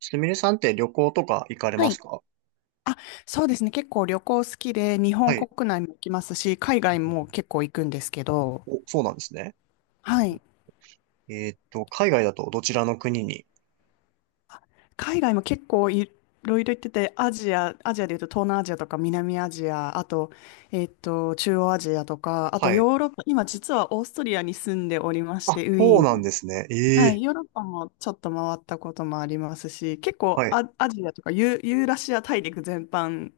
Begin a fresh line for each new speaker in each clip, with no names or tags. すみれさんって旅行とか行かれ
は
ます
い。
か？
あ、そうですね。結構旅行好きで、日
は
本
い。
国内も行きますし、海外も結構行くんですけど、
お、そうなんですね。
はい。
海外だとどちらの国に？
あ、海外も結構いろいろ行ってて、アジアでいうと東南アジアとか南アジア、あと、中央アジアとか、あと
はい。
ヨーロッパ、今実はオーストリアに住んでおりまし
あ、
て、ウ
そ
ィー
う
ン
なんで
に。
すね。え
はい。
え、
ヨーロッパもちょっと回ったこともありますし、結構
はい。
アジアとかユーラシア大陸全般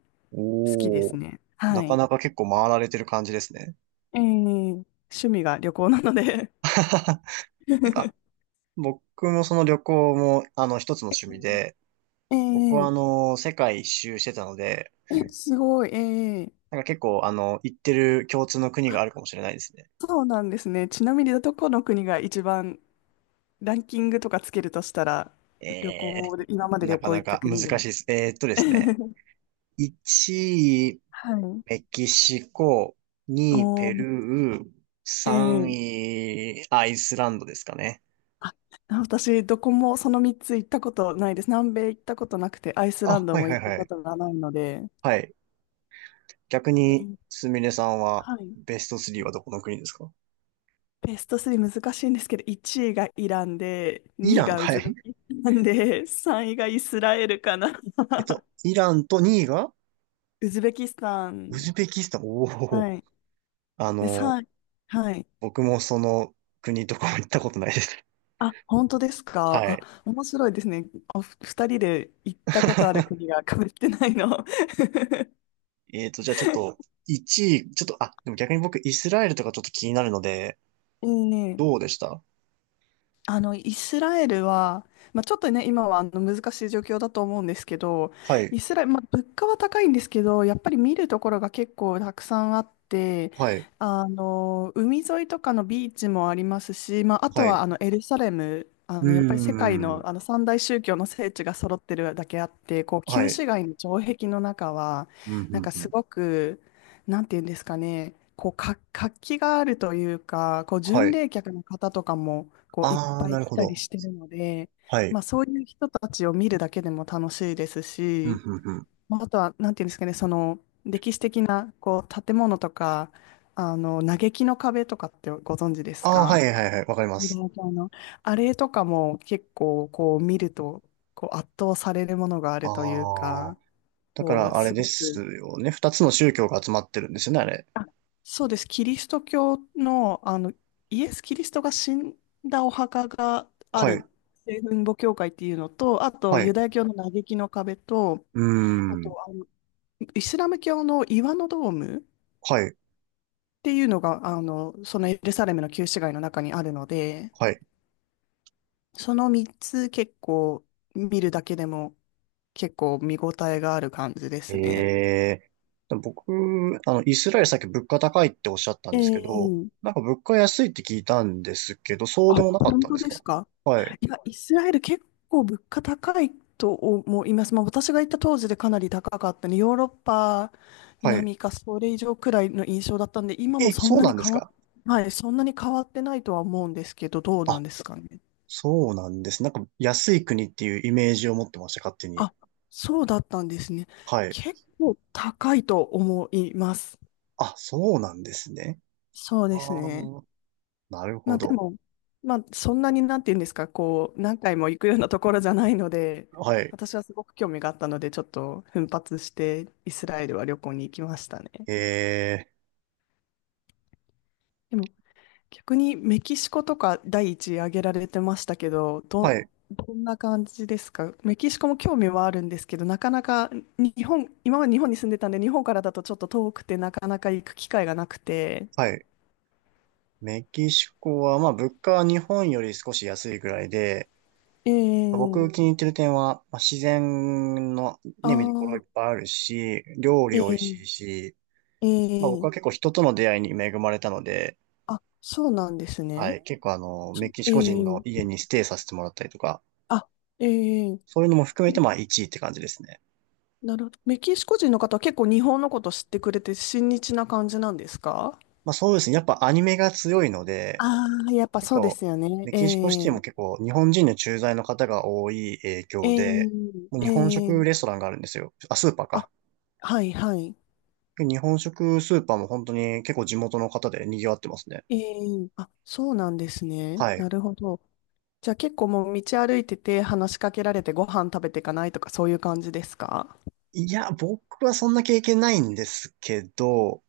好きで
お
す
ー。
ね。
な
は
か
い。
なか結構回られてる感じですね。
ええ、趣味が旅行なので
なんか、僕もその旅行も、一つの趣味で、
え
僕は
え、
世界一周してたので、
え、すごい、ええ、
なんか結構、行ってる共通の国が
あ、
あるかもしれないですね。
そうなんですね。ちなみにどこの国が一番ランキングとかつけるとしたら、
え
旅
え、
行で、今まで
な
旅
か
行
な
行った
か難
国
し
で。
いです。1位、
はい。
メキシコ、2、
お
ペル
ー、
ー、
え
3
え、
位、アイスランドですかね。
あ、私、どこもその3つ行ったことないです。南米行ったことなくて、アイスラ
あ、
ンド
はい
も
は
行
い
った
は
こ
い。
とがないので。
はい。逆に、
ええ、
すみれさんは、
はい。
ベスト3はどこの国ですか？
ベスト3難しいんですけど、1位がイランで、
イ
2位
ラン、
がウ
は
ズベ
い。
キスタンで、3位がイスラエルかな。
えっと、イランと2位が、
ウズベキスタン。
ウズベキスタン。おお。
はい。
あ
で、
の、
3、はい。
僕もその国とかも行ったことないです。
あ、本当です か。
は
あ、
い。
面白いですね。お、2人で行ったことある国 が被ってないの。
えっと、じゃあちょっと、1位、ちょっと、あ、でも逆に僕、イスラエルとかちょっと気になるので、
ええ、
どうでした？
あの、イスラエルは、まあ、ちょっとね、今はあの難しい状況だと思うんですけど、
はい、
イスラエル、まあ、物価は高いんですけど、やっぱり見るところが結構たくさんあって、
はい、
あの、海沿いとかのビーチもありますし、まあ、あと
は
は
い。
あのエルサレム、あ
うー
の、やっぱり世界の、
ん。
あの三大宗教の聖地が揃ってるだけあって、こう
は
旧
い。
市街の城壁の中は、
うん、う
なん
ん、
か
う
す
ん。
ごく、なんていうんですかね、こう、活気があるというか、こう、
は
巡
い。
礼客の方とかも、こう、いっ
あー、
ぱい
なる
来
ほ
たり
ど。
してるので、
はい。
まあ、そういう人たちを見るだけでも楽しいです
うん、
し、
うん、うん。
まあ、あとは、なんていうんですかね、その、歴史的な、こう、建物とか、あの、嘆きの壁とかってご存知です
ああ、は
か？
いはいはい、わかりま
ユダ
す。
ヤ教のあれとかも結構、こう、見ると、こう、圧倒されるものがあ
あ
るという
あ、
か、
だか
こう、
らあれ
す
で
ご
す
く、
よね。二つの宗教が集まってるんですよね、あれ。
あ、そうです。キリスト教の、あの、イエス・キリストが死んだお墓があ
はい、
る、聖墳墓教会っていうのと、あと、
は
ユ
い、
ダヤ教の嘆きの壁と、
うー
あ
ん。
と、あの、イスラム教の岩のドームっ
はい、
ていうのが、あの、そのエルサレムの旧市街の中にあるので、
はい。
その3つ結構見るだけでも結構見応えがある感じで
え
すね。
え。でも僕、あの、イスラエルさっき物価高いっておっしゃったん
え
ですけど、
え、
なんか物価安いって聞いたんですけど、そう
あ、
でもなかっ
本
たん
当
です
で
か？
すか？
はい、
いや、イスラエル結構物価高いと思います。まあ、私が行った当時でかなり高かったね。ヨーロッパ
はい。
並みかそれ以上くらいの印象だったんで、今も
え、
そん
そう
な
な
に
んです
変わっ、
か？
はい、そんなに変わってないとは思うんですけど、どうな
あ、
んですかね。
そうなんです。なんか安い国っていうイメージを持ってました、勝手に。
あ、そうだったんですね。
はい。
結構高いと思います。
あ、そうなんですね。
そう
あ
ですね。
あ、なる
まあ
ほ
で
ど。
も、まあそんなになんて言うんですか、こう、何回も行くようなところじゃないので、
はい。
私はすごく興味があったので、ちょっと奮発してイスラエルは旅行に行きましたね。
え
でも逆にメキシコとか第一位挙げられてましたけど、
ー、
ど、
はい、
どんな感じですか？メキシコも興味はあるんですけど、なかなか日本、今まで日本に住んでたんで、日本からだとちょっと遠くてなかなか行く機会がなくて。
はい。メキシコは、まあ、物価は日本より少し安いぐらいで、
え
僕
え、
気に入ってる点は、まあ、自然の
あ
ね、見どころい
あ、
っぱいあるし、料理
え
美味しい
え、
し、まあ、僕は
ええ、
結構人との出会いに恵まれたので、
あ、そうなんです
は
ね。
い。結構あの、
そ、
メキシ
え
コ人の
え、
家にステイさせてもらったりとか、
あ、ええ、
そういうのも含めて、
メ
まあ1位って感じですね。
なるほど。メキシコ人の方は結構日本のこと知ってくれて親日な感じなんですか？
まあそうですね。やっぱアニメが強いので、
ああー、やっぱ
結
そうで
構、
すよね。
メ
え
キシコシティも
え、
結構日本人の駐在の方が多い影響で、
え
もう
え、
日本
え
食
え、
レストランがあるんですよ。あ、スーパーか。
あ、はいはい。
で日本食スーパーも本当に結構地元の方で賑わってますね。
ええ、あ、そうなんですね。
はい。
なるほど。じゃあ結構もう道歩いてて話しかけられてご飯食べていかないとかそういう感じですか？
いや、僕はそんな経験ないんですけど、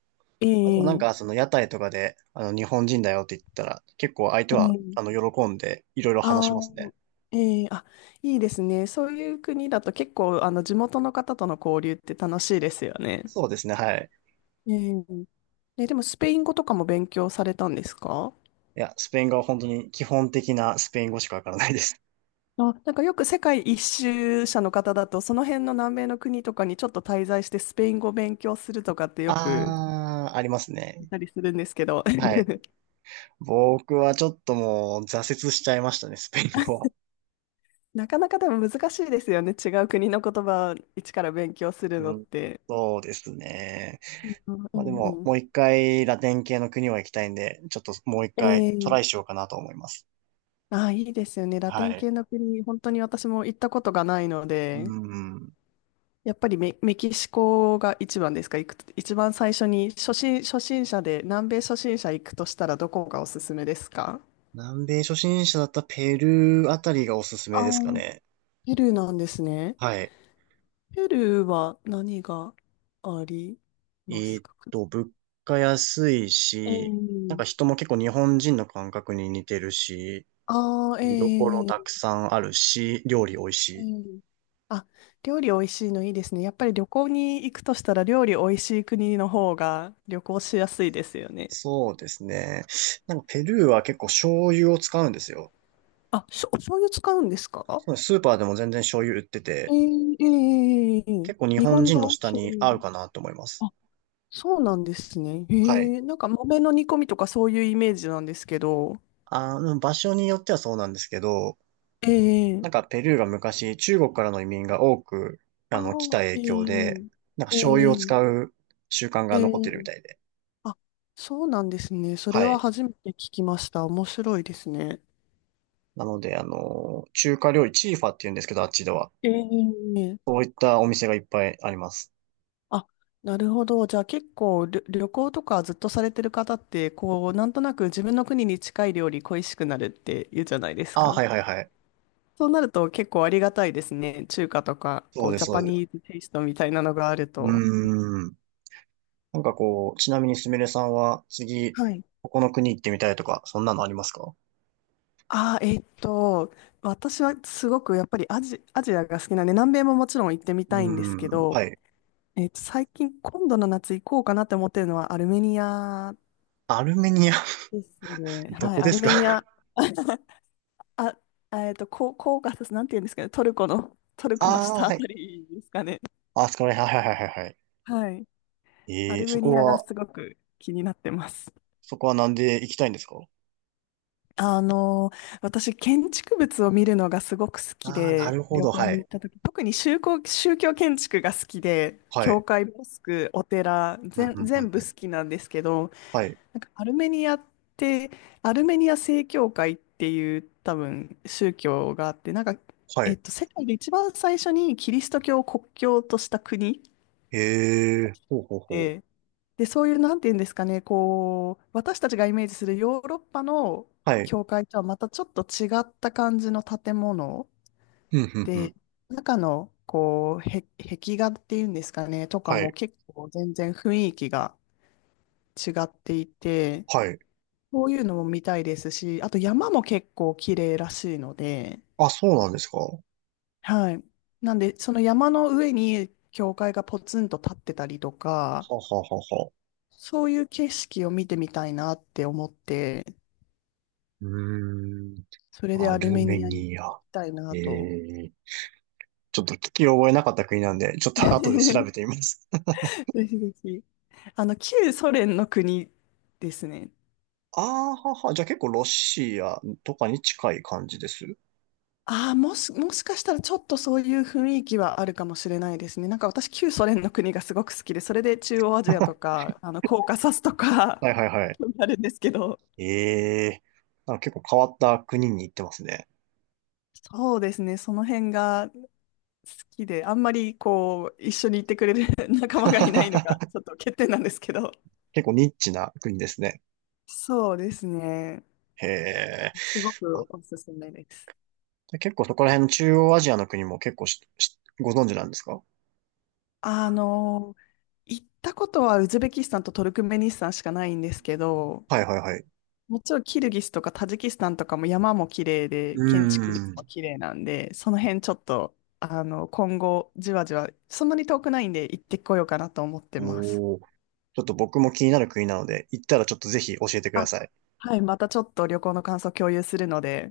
まあ、でもなん
え
か
え、
その屋台とかで、あの日本人だよって言ったら、結構相手は
え
あの
え、
喜んでいろいろ
あ
話しますね。
ー、ええ、あ、いいですね。そういう国だと結構、あの、地元の方との交流って楽しいですよね。
そうですね、はい。
ええ、え、でも、スペイン語とかも勉強されたんですか？
いや、スペイン語は本当に基本的なスペイン語しかわからないです。
あ、なんかよく世界一周者の方だと、その辺の南米の国とかにちょっと滞在してスペイン語を勉強するとかってよく
あー、あります
言
ね。
ったりするんですけど、
はい。僕はちょっともう挫折しちゃいましたね、スペイン語は。
なかなかでも難しいですよね。違う国の言葉を一から勉強するのっ
うん、
て。
そうですね。
うんう
まあでも、
んうん、
もう一回ラテン系の国は行きたいんで、ちょっともう一回ト
え
ライ
え、
しようかなと思います。
ああ、いいですよね。ラ
は
テン
い。
系の国、本当に私も行ったことがないの
う
で、
ん。
やっぱりメキシコが一番ですか、行く、一番最初に初心者で、南米初心者行くとしたらどこがおすすめですか？
南米初心者だったペルーあたりがおすす
あ
め
あ
ですか
ー、
ね。
ペルーなんですね。
はい。
ペルーは何があり
え
ますか？
物価安い
え
し、なん
え。
か人も結構日本人の感覚に似てるし、
ああ、え
見どころたく
え、
さんあるし、料理美味
え
しい。
え。あ、料理美味しいのいいですね。やっぱり旅行に行くとしたら料理美味しい国の方が旅行しやすいですよね。
そうですね。なんかペルーは結構醤油を使うんですよ。
あ、お醤油使うんですか？
スーパーでも全然醤油売って
ええ、
て、
ええ、ええ、ええ、
結構日
日
本
本
人の
の
舌
醤
に
油。
合うかなと思います。
あ、そうなんですね。
は
え、
い。
えなんか豆の煮込みとかそういうイメージなんですけど。
あの、場所によってはそうなんですけど、
え
なんか
え、
ペルーが昔中国からの移民が多く、あの、来た
ああ、
影響で、
ええ、
なんか醤油を
え
使
え、
う習慣が
え
残ってるみ
え、
たいで。
あ、そうなんですね。それ
は
は
い。
初めて聞きました。面白いですね。
なので、あの、中華料理、チーファって言うんですけど、あっちでは。
ええ、
こういったお店がいっぱいあります。
あ、なるほど。じゃあ結構旅行とかずっとされてる方って、こう、なんとなく自分の国に近い料理恋しくなるって言うじゃないです
ああ、
か。
はいはいはい。
そうなると結構ありがたいですね。中華とか、
そ
こ
う
う、
です、
ジャ
そ
パ
うです。
ニーズテイストみたいなのがある
う
と。
ーん。なんかこう、ちなみにすみれさんは、次、
はい。
ここの国行ってみたいとか、そんなのありますか？
ああ、私はすごくやっぱりアジアが好きなんで、南米ももちろん行ってみ
う
たいんですけ
ーん。
ど、
はい。
最近、今度の夏行こうかなって思ってるのはアルメニア
アルメニア、
ですね。
ど
はい、
こ
ア
で
ル
すか？
メニア、あ、こう、こうが、なんて言うんですかね、トルコの、ト ルコの
ああ、
下あ
は
た
い。
りですかね。
あそこら辺、はいはいはいはいはい。
はい、ア
ええー、
ル
そ
メニ
こ
アが
は、
すごく気になってます。
そこはなんで行きたいんですか？
あの、私、建築物を見るのがすごく好き
ああー、な
で、
るほ
旅
ど、
行
は
に行
い。
った時、特に宗教建築が好きで、
は
教
い。
会、モスク、お寺、
うん、う
全、
ん、うん、
全
う
部
ん。
好きなんですけど、
はい、
なんかアルメニアって、アルメニア正教会っていう多分宗教があって、なんか、
はい。
世界で一番最初にキリスト教を国教とした国
ええー、ほうほうほう。
で、で、そういう、なんていうんですかね、こう、私たちがイメージするヨーロッパの
はい。
教会とはまたちょっと違った感じの建物
うん、うん、うん。
で、中の、こう、壁画っていうんですかね、とか
は
も
い。
結構全然雰囲気が違っていて、
はい。
そういうのも見たいですし、あと山も結構綺麗らしいので、
あ、そうなんですか。は
はい。なんで、その山の上に教会がポツンと立ってたりとか、
ははは。
そういう景色を見てみたいなって思って、
うーん。
それで
ア
アル
ル
メ
メ
ニアに
ニ
行き
ア。
たいな
え
と。
え、ちょっと聞き覚えなかった国なんで、ちょっと 後で調べて みます。
ぜひぜひ。あの、旧ソ連の国ですね。
ああ、はは。じゃあ結構ロシアとかに近い感じです。
ああ、もしかしたらちょっとそういう雰囲気はあるかもしれないですね。なんか私、旧ソ連の国がすごく好きで、それで中 央アジア
は
とか、あの、コーカサスとか、
いはいはい。
興味あるんですけど、
ええ、なんか結構変わった国に行ってますね。
そうですね、その辺が好きで、あんまりこう、一緒に行ってくれる 仲間がいないのが、ちょっと欠点なんですけど、
結構ニッチな国ですね。
そうですね、
へえ。
すご
あ、
くおすすめです。
で結構そこら辺の中央アジアの国も結構ししご存知なんですか？
あの、行ったことはウズベキスタンとトルクメニスタンしかないんですけど、
はいはいはい。
もちろんキルギスとかタジキスタンとかも山も綺麗で、
う
建築物
ー
も
ん。
綺麗なんで、その辺ちょっと、あの、今後じわじわ、そんなに遠くないんで行ってこようかなと思ってます。
おお。ちょっと僕も気になる国なので、行ったらちょっとぜひ教えてくだ
あ、
さい。
はい、またちょっと旅行の感想共有するので、